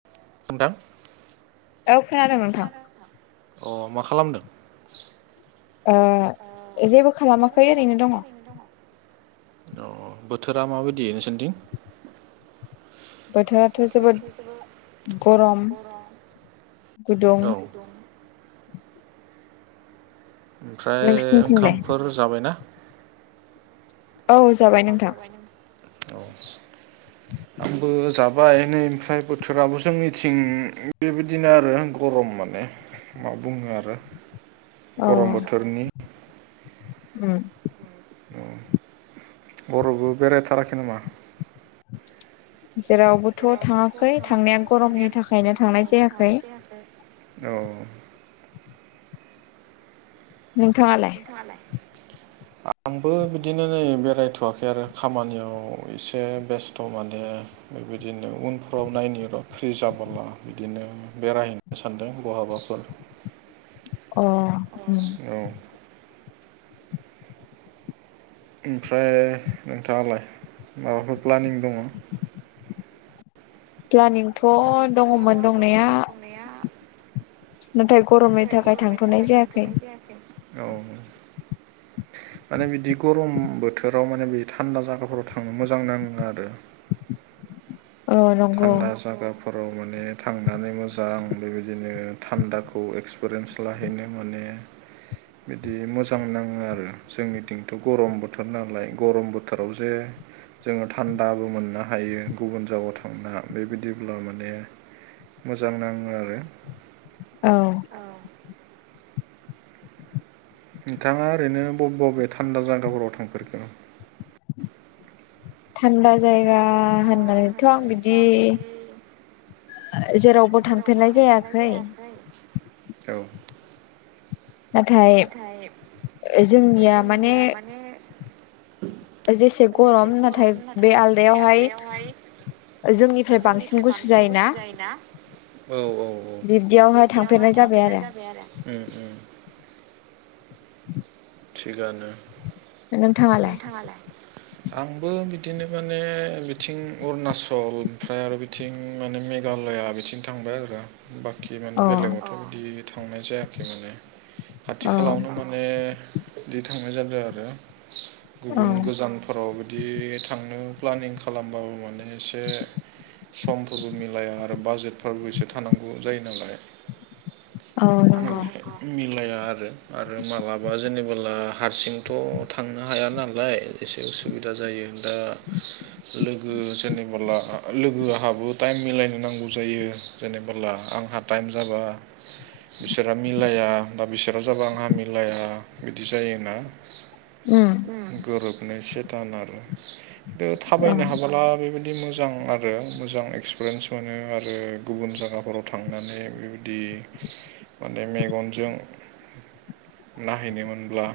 [unintelligible] औ खोनादों नोंथां। अ मा खालामदों? ओ जेबो खालामाखै ओरैनो दङ। अ बोथोरा माबायदि नोंसोरनिथिं? बोथोराथ' जोबोद गरम गुदुं। औ ओमफ्राय नोंसिनिथिंलाय ओंखामफोर जाबायना? औ औ नोंथां जाबाय नों औ [inaudible] आंबो जाबाय नै ओमफ्राय बोथोराबो जोंनिथिं बेबायदिनो आरो गरम माने। मा बुंनो आरो। गरम अ' बोथोरनि उम उम बरावबो बेरायथाराखै नामा? जेरावबोथ' थाङाखै थांनाया गरमनि थाखायनो थांनाय जायाखै। औ नोंथाङा लाय? थाङा लाय? आंबो बिदिनो नै बेरायथ'आखै आरो खामानियाव एसे बेस्थ' माने बेबादिनो उनफ्राव नायनि र' फ्रि जाबोला बिदिनो बेरायहैनो सानदों बहाबाफोर। अ' उम अ' औ ओमफ्राय नोंथाङालाय माबाफोर प्लानिं दङ? प्लानिंथ' दङमोन दंनाया। नाया नाथाय गरमनि नाथाय थाखाय गरमनि थांथ'नाय थाखाय जायाखै थांथ'नाय जायाखै। औ माने बिदि गरम बोथोराव माने बि थान्दा जायगाफोराव थांनो मोजां नाङो आरो। औ नंगौ थान्दा जागाफोराव माने थांनानै मोजां बेबायदिनो थान्दाखौ एक्सपिरियेन्स फिस लाहैनो माने बिदि मोजां नाङो आरो। जोंनिथिंथ' गरम बोथोर नालाय। गरम बोथोराव जे जोङो थान्दाबो मोननो हायो। गुबुन जागाव ओं ना बेबादिब्ला माने मोजां नाङो आरो। औ नोंथाङा ओरैनो बबे बबे थान्दा जागाफोराव थांफेरखो? थान्दा जायगा होननानैथ' आं बिदि जेरावबो थांफेरनाय जायाखै। औ नाथाय ओ जोंनिया माने ओ जेसे गरम नाथाय बे आलदायावहाय ओ जोंनिफ्राय बांसिन गुसु जायोना। औ औ औ बिब्दियावहाय थांफेरनाय जाबाय आरो। उम उम थिगानो। नोंथाङालाय नोंथाङा लाय? आंबो बिदिनो माने बिथिं अरुणाचल ओमफ्राय आरो बि थिं माने मेघालया बिथिं थांबाय आरो। बाखि माने अ बेलेगावथ' बिदि थांनाय जायाखै माने खाथि अ खालावनो ने इदि थांनाय जादों आरो औ गुबुन गोजान फोराव बिदि थांनो प्लानिं खालामबाबो माने एसे समफोरबो मिलाया आरो बाजेटफ्राबो एसे थानांगौ जायो नालाय। औ नोंगौ। मिलाया आरो। आरो मालाबा जेनेबोला हारसिंथ' थांनो हाया नालाय एसे उसुबिदा जायो दा लोगो जेनेबोला लोगो आहाबो टाइम मिलायनो नांगौ जायो जेनेबोला आंहा टाइम जाबा बिसोरा मिलाया दा बिसोरा जाबा आंहा मिलाया बिदि जायोना। उम गोरोबनो एसे थान आरो। थु औ थाबायनो हाबोला बेबायद दि मोजां आरो मोजां एक्सपिरियेन्स मोनो आरो गुबुन जायगाफोराव थांनानै बेबायदि माने मेगनजों नायहैनो मोनब्ला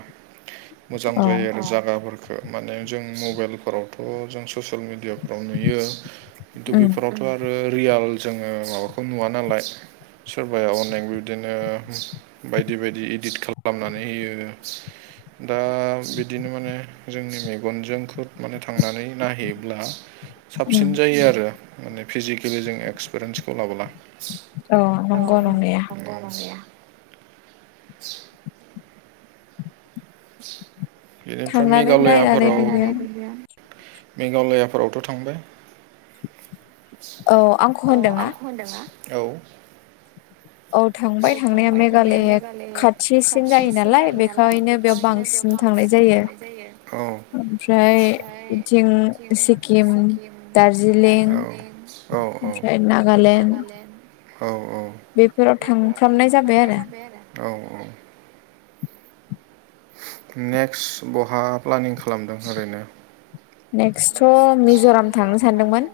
मोजां औ जायो आरो जागाफोरफोरखौ माने जों मबाइलफोरावथ' जों ससियेल मिडियाफोराव नुयो। खिन्थु उम बेफोरावथ' आरो रियाल जोङो माबाखौ नुवा नालाय सोरबाया अनलाइन बिबदिनो बायदि बायदि इदिट खालामनानै होयो। दा बिदिनो माने जोंनि मेगनजों खुद माने थांनानै नायहैयोब्ला उम साबसिन जायो आरो माने फिजिकेलि जों एक्सपिरियन्सखौ लाबोला। अ नंगौ नंनाया दंना गैया [inaudible] बेनिफ्राय थांनानै नायनानै मेघालयाफोराव नुनाया मेघालयाफोरावथ' थांबाय औ आंखौ होनदोंना? आंखौ होनदोंना? औ औ थांबाय थांनाया मेघायल खाथिसिन जायो नालाय बेखायनो बेयाव बांसिन बांसिन थांनाय जायो औ ओमफ्राय बिथिं बिदि सिक्किम दार्जिलिं औ औ ओमफ्राय नागालेण्ड औ औ बेफोराव थांफ्रामनाय जाबाय आरो। औ औ नेक्स्ट बहा प्लानिं खालामदों ओरैनो? नेक्सथ' मिज'राम थांनो सानदोंमोन।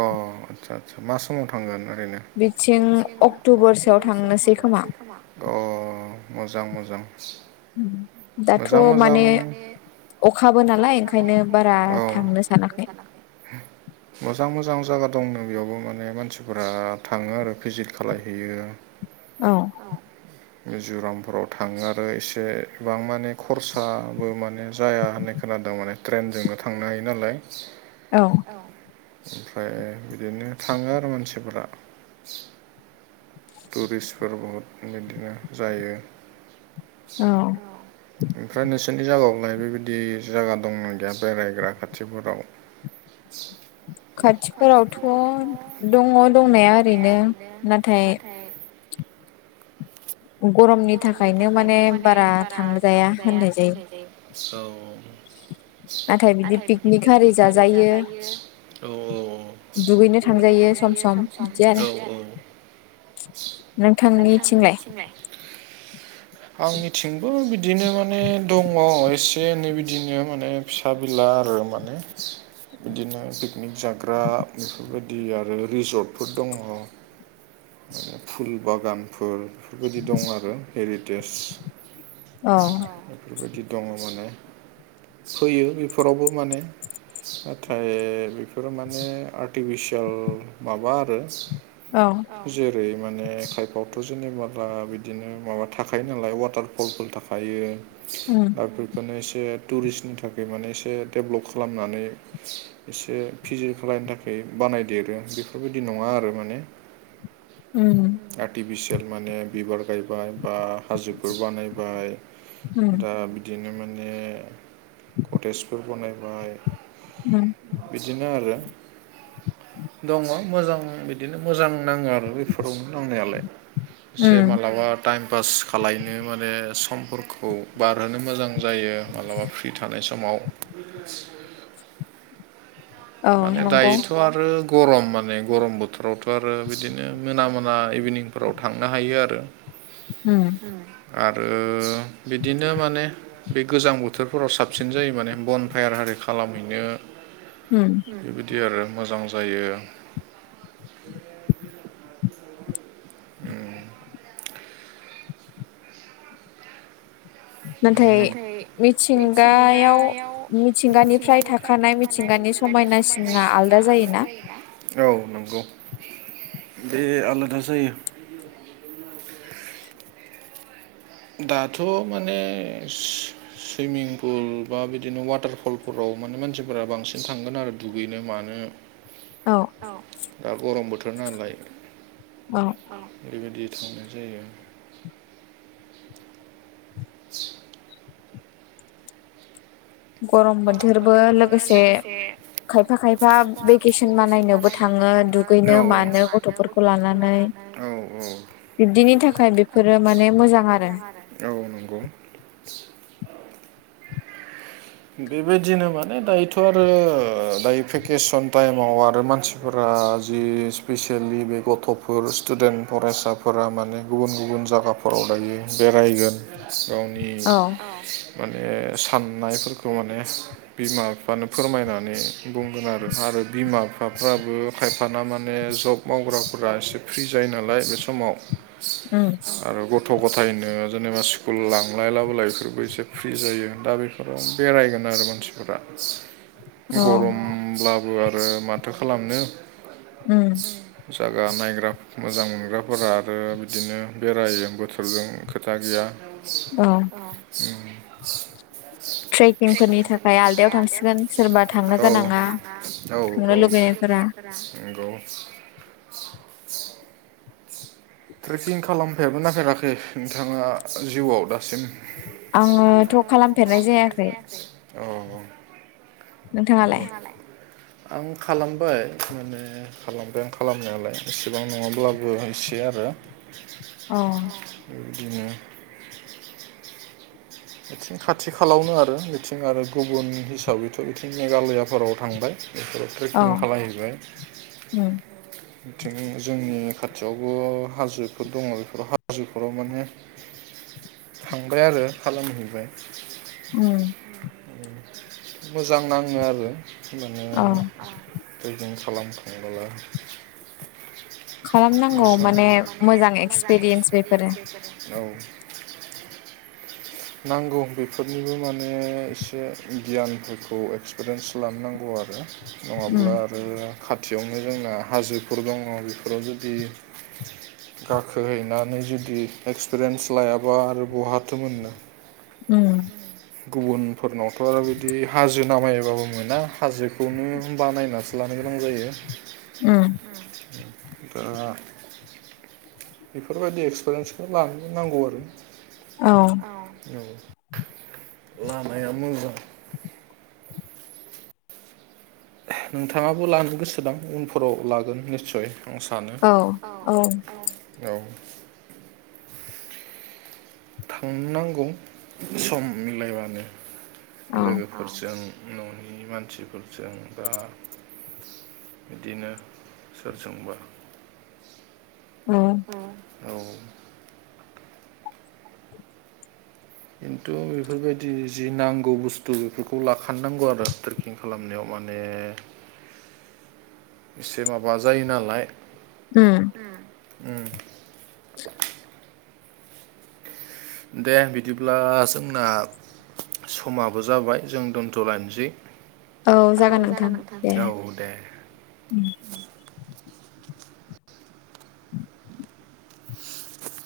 अ' आदसा आदसा मा समाव थांगोन ओरैनो? बिथिं अक्ट'बरसोआव थांनोसै खोमा। अ' मोजां मोजां। दाथ' मोजां मोजां माने अखाबो नालाय ओंखायनो बारा थांनो सानाखै मोजां मोजां जायगा दंनो बेयावबो माने मानसिफोरा थाङो आरो भिजिट खालायहैयो। औ मिज'रामफोराव थाङो आरो एसेबां माने खरसाबो माने जाया होननाय खोनादों माने ट्रेइनजोंनो थांनो हायो नालाय औ ओमफ्राय बिदिनो थाङो आरो मानसिफोरा टुरिस्टफोर बहुद बिदिनो जायो। औ ओमफ्राय नोंसोरनि जायगायावलाय बेबायदि जायगा दंना गैया बेरायग्रा खाथिफोराव खाथिफोरावथ' दङ दंनाया ओरैनो नाथाय गरमनि थाखायनो माने बारा थांजाया होननाय जायो। नाथाय बिदि पिकनिक आरि जाजायो औ दुगैनो थांलायो सम सम नोंथांनिथिंलाय आंनिथिंबो बिदिनो माने दङ एसे एनै बिदिनो माने फिसा बिला आरो माने बिदिनो पिकनिक जाग्रा बेफोरबायदि आरो रिजर्टफोर दङ। आरो फुल बागान फोर बेफोरबायदि दं आरो हेरिटेज औ बेफोरबायदि दङ माने फैयो बेफोरावबो माने नाथाय बेफोरो माने आर्टिफिसियेल माबा आरो औ जेरै माने खायफ फ्रावथ' जेनेबाला बिदिनो माबा थाखायो नालाय वाटारफलफोर थाखायो उम दा फोरखौनो एसे टुरिस्टनि थाखाय माने एसे डेभलप खालामनानै एसे फिजि खालायनो थाखाय बानायदेरो बेफोरबायदि नङा आरो माने उम आर्टिफिसियेल माने बिबार गायबाय बा हाजोफोर बानायबाय उम दा बिदिनो माने कटेजफोर बानायबाय उ बिदिनो आरो दङ मोजां बिदिनो मोजां नाङो आरो बेफोरावनो नांनायालाय एसे उम मालाबा टाइम पास खालायनो माने समफोरखौ बारहोनो मोजां जायो मालाबा फ्रि थानाय समाव औ माने नंगौ दायोथ' आरो गरम माने गरम बोथोरावथ' आरो बिदिनो मोना मोना इभिनिंफोराव थांनो हायो आरो उ आरो बिदिनो माने बे गोजां बोथोरफोराव साबसिन जायो माने बन फायार आरि खालामहैनो उ बेबायदि आरो मोजां जायो नाथाय मिथिंगायाव मिथिंगानिफ्राय थाख खानाय मिथिंगानि समायनासिना आलदा जायोना औ नंगौ बे आलादा जायो दाथ' माने सुइमिं पुल बा बिदिनो वाटारफलफोराव माने मानसिफोरा बांसिन थांगोन आरो दुगैनो मानो औ औ दा गरम बोथोर नालाय अ बेबायदि थांनाय जायो आरो [inaudible] गरम बोथोरबो लोगोसे खायफा खायफा भेकेसन मानायनोबो थाङो दुगैनो मानो गथ'फोरखौ लानानै औ औ बिब्दिनि थाखाय बेफोरो माने मोजां आरो औ नंगौ बेबायदिनो माने दायोथ' आरो दायो भेकेसन टाइमाव आरो मानसि फोरा जि स्पेसियेलि बे गथ'फोर स्टुडेन्ट फरायसाफोरा माने गुबुन गुबुन जागा नखराव दायो बेरायगोन गावनि औ माने साननायफोरखौ नङा ने बिमा बिफानो फोरमायनानै बुंगोन आरो आरो बिमा बिफाफ्राबो खायफाना माने जब मावग्राफोरा एसे फ्रि जायो नालाय बे समाव उ आरो गथ' गथायनो जेनेबा स्कुल लांलाय लाबोलाय बेफोरबो एसे फ्रि जायो दा बेफोराव बेरायगोन आरो मानसिफोरा औ गरम होमब्लाबो आरो माथो खालामनो उ जागा नायग्रा मोजां मोनग्राफोरा आरो बिदिनो बेरायो बोथोरजों खोथा गैया औ उ ट्रेकिंफोरनि थाखाय आलदायाव थांसिगोन सोरबा औ थांनो औ औ लुगैनायफोरा नंगौ ट्रेकिं खालाम होफेरखोना फेराखै नोंथाङा जिउआव दासिम? आङो थ' खालामफेरनाय जायाखै। अ ओं। नोंथाङालाय आं खालामबाय माने खालामबाय आं खालामनायालाय इसेबां नङाब्लाबो होनसे आरो। अ। बेबायदिनो [unintelligible] खाथि खालावनो आरो बिथिं आरो गुबुन हिसाबैथ' बिथिं मेघालयाफोराव थांबाय बेफोराव औ ट्रेकिं खालायहैबाय। उम बिथिं जोंनि खाथियावबो हाजोफोर दङ बेफोराव हाजोफोराव माने [inaudible] थांबाय आरो खालामहैबाय। उम। मोजां नाङो आरो माने औ ट्रेकिं खालाम थांनोब्ला माने खालामनांगौ माने मोजां मोजां एक्सपिरियेन्स बेफोरो औ [inaudible] नांगौ बेफोरनिबो माने एसे गियानफोरखौ एक्सपिरियेन्स लानो नांगौ आरो। उम नङाब्ला आरो खाथियावनो जोंना हाजोफोर दङ बेफोराव जुदि गाखोहैनानै जुदि एक्सपिरियेन्स लायाबा आरो बहाथो मोननो? उम गुबुनफोरनावथ' आरो बिदि हाजो नामायोबाबो मोना हाजोखौनो बानायनासो लानो गोनां जायो। उम दा? बेफोरबायदि एक्सपिरियेन्सखौ लानो नांगौ आरो औ। औ लामाया मोजां। नोंथाङाबो लानो गोसो दां उनफोराव लागोन निस्सय। आं सानो औ औ। थांनांगौ सम मिलायबानो औ लोगोफोर फोरजों न'नि मानसिफोरजों बा बिदिनो सोरजोंबा औ। औ औ। खिन्थु बेफोरबायदि जि नांगौ बुस्थु बेफोरखौ लाखनांगौ आरो थखि फटिं खालामनायाव माने [inaudible] एसे माबा जायो नालाय। उम उम दे बिदिब्ला जोंना समाबो जाबाय जों दोनथ' लायानोसै। औ जागोन नोंथां दे औ दे उ।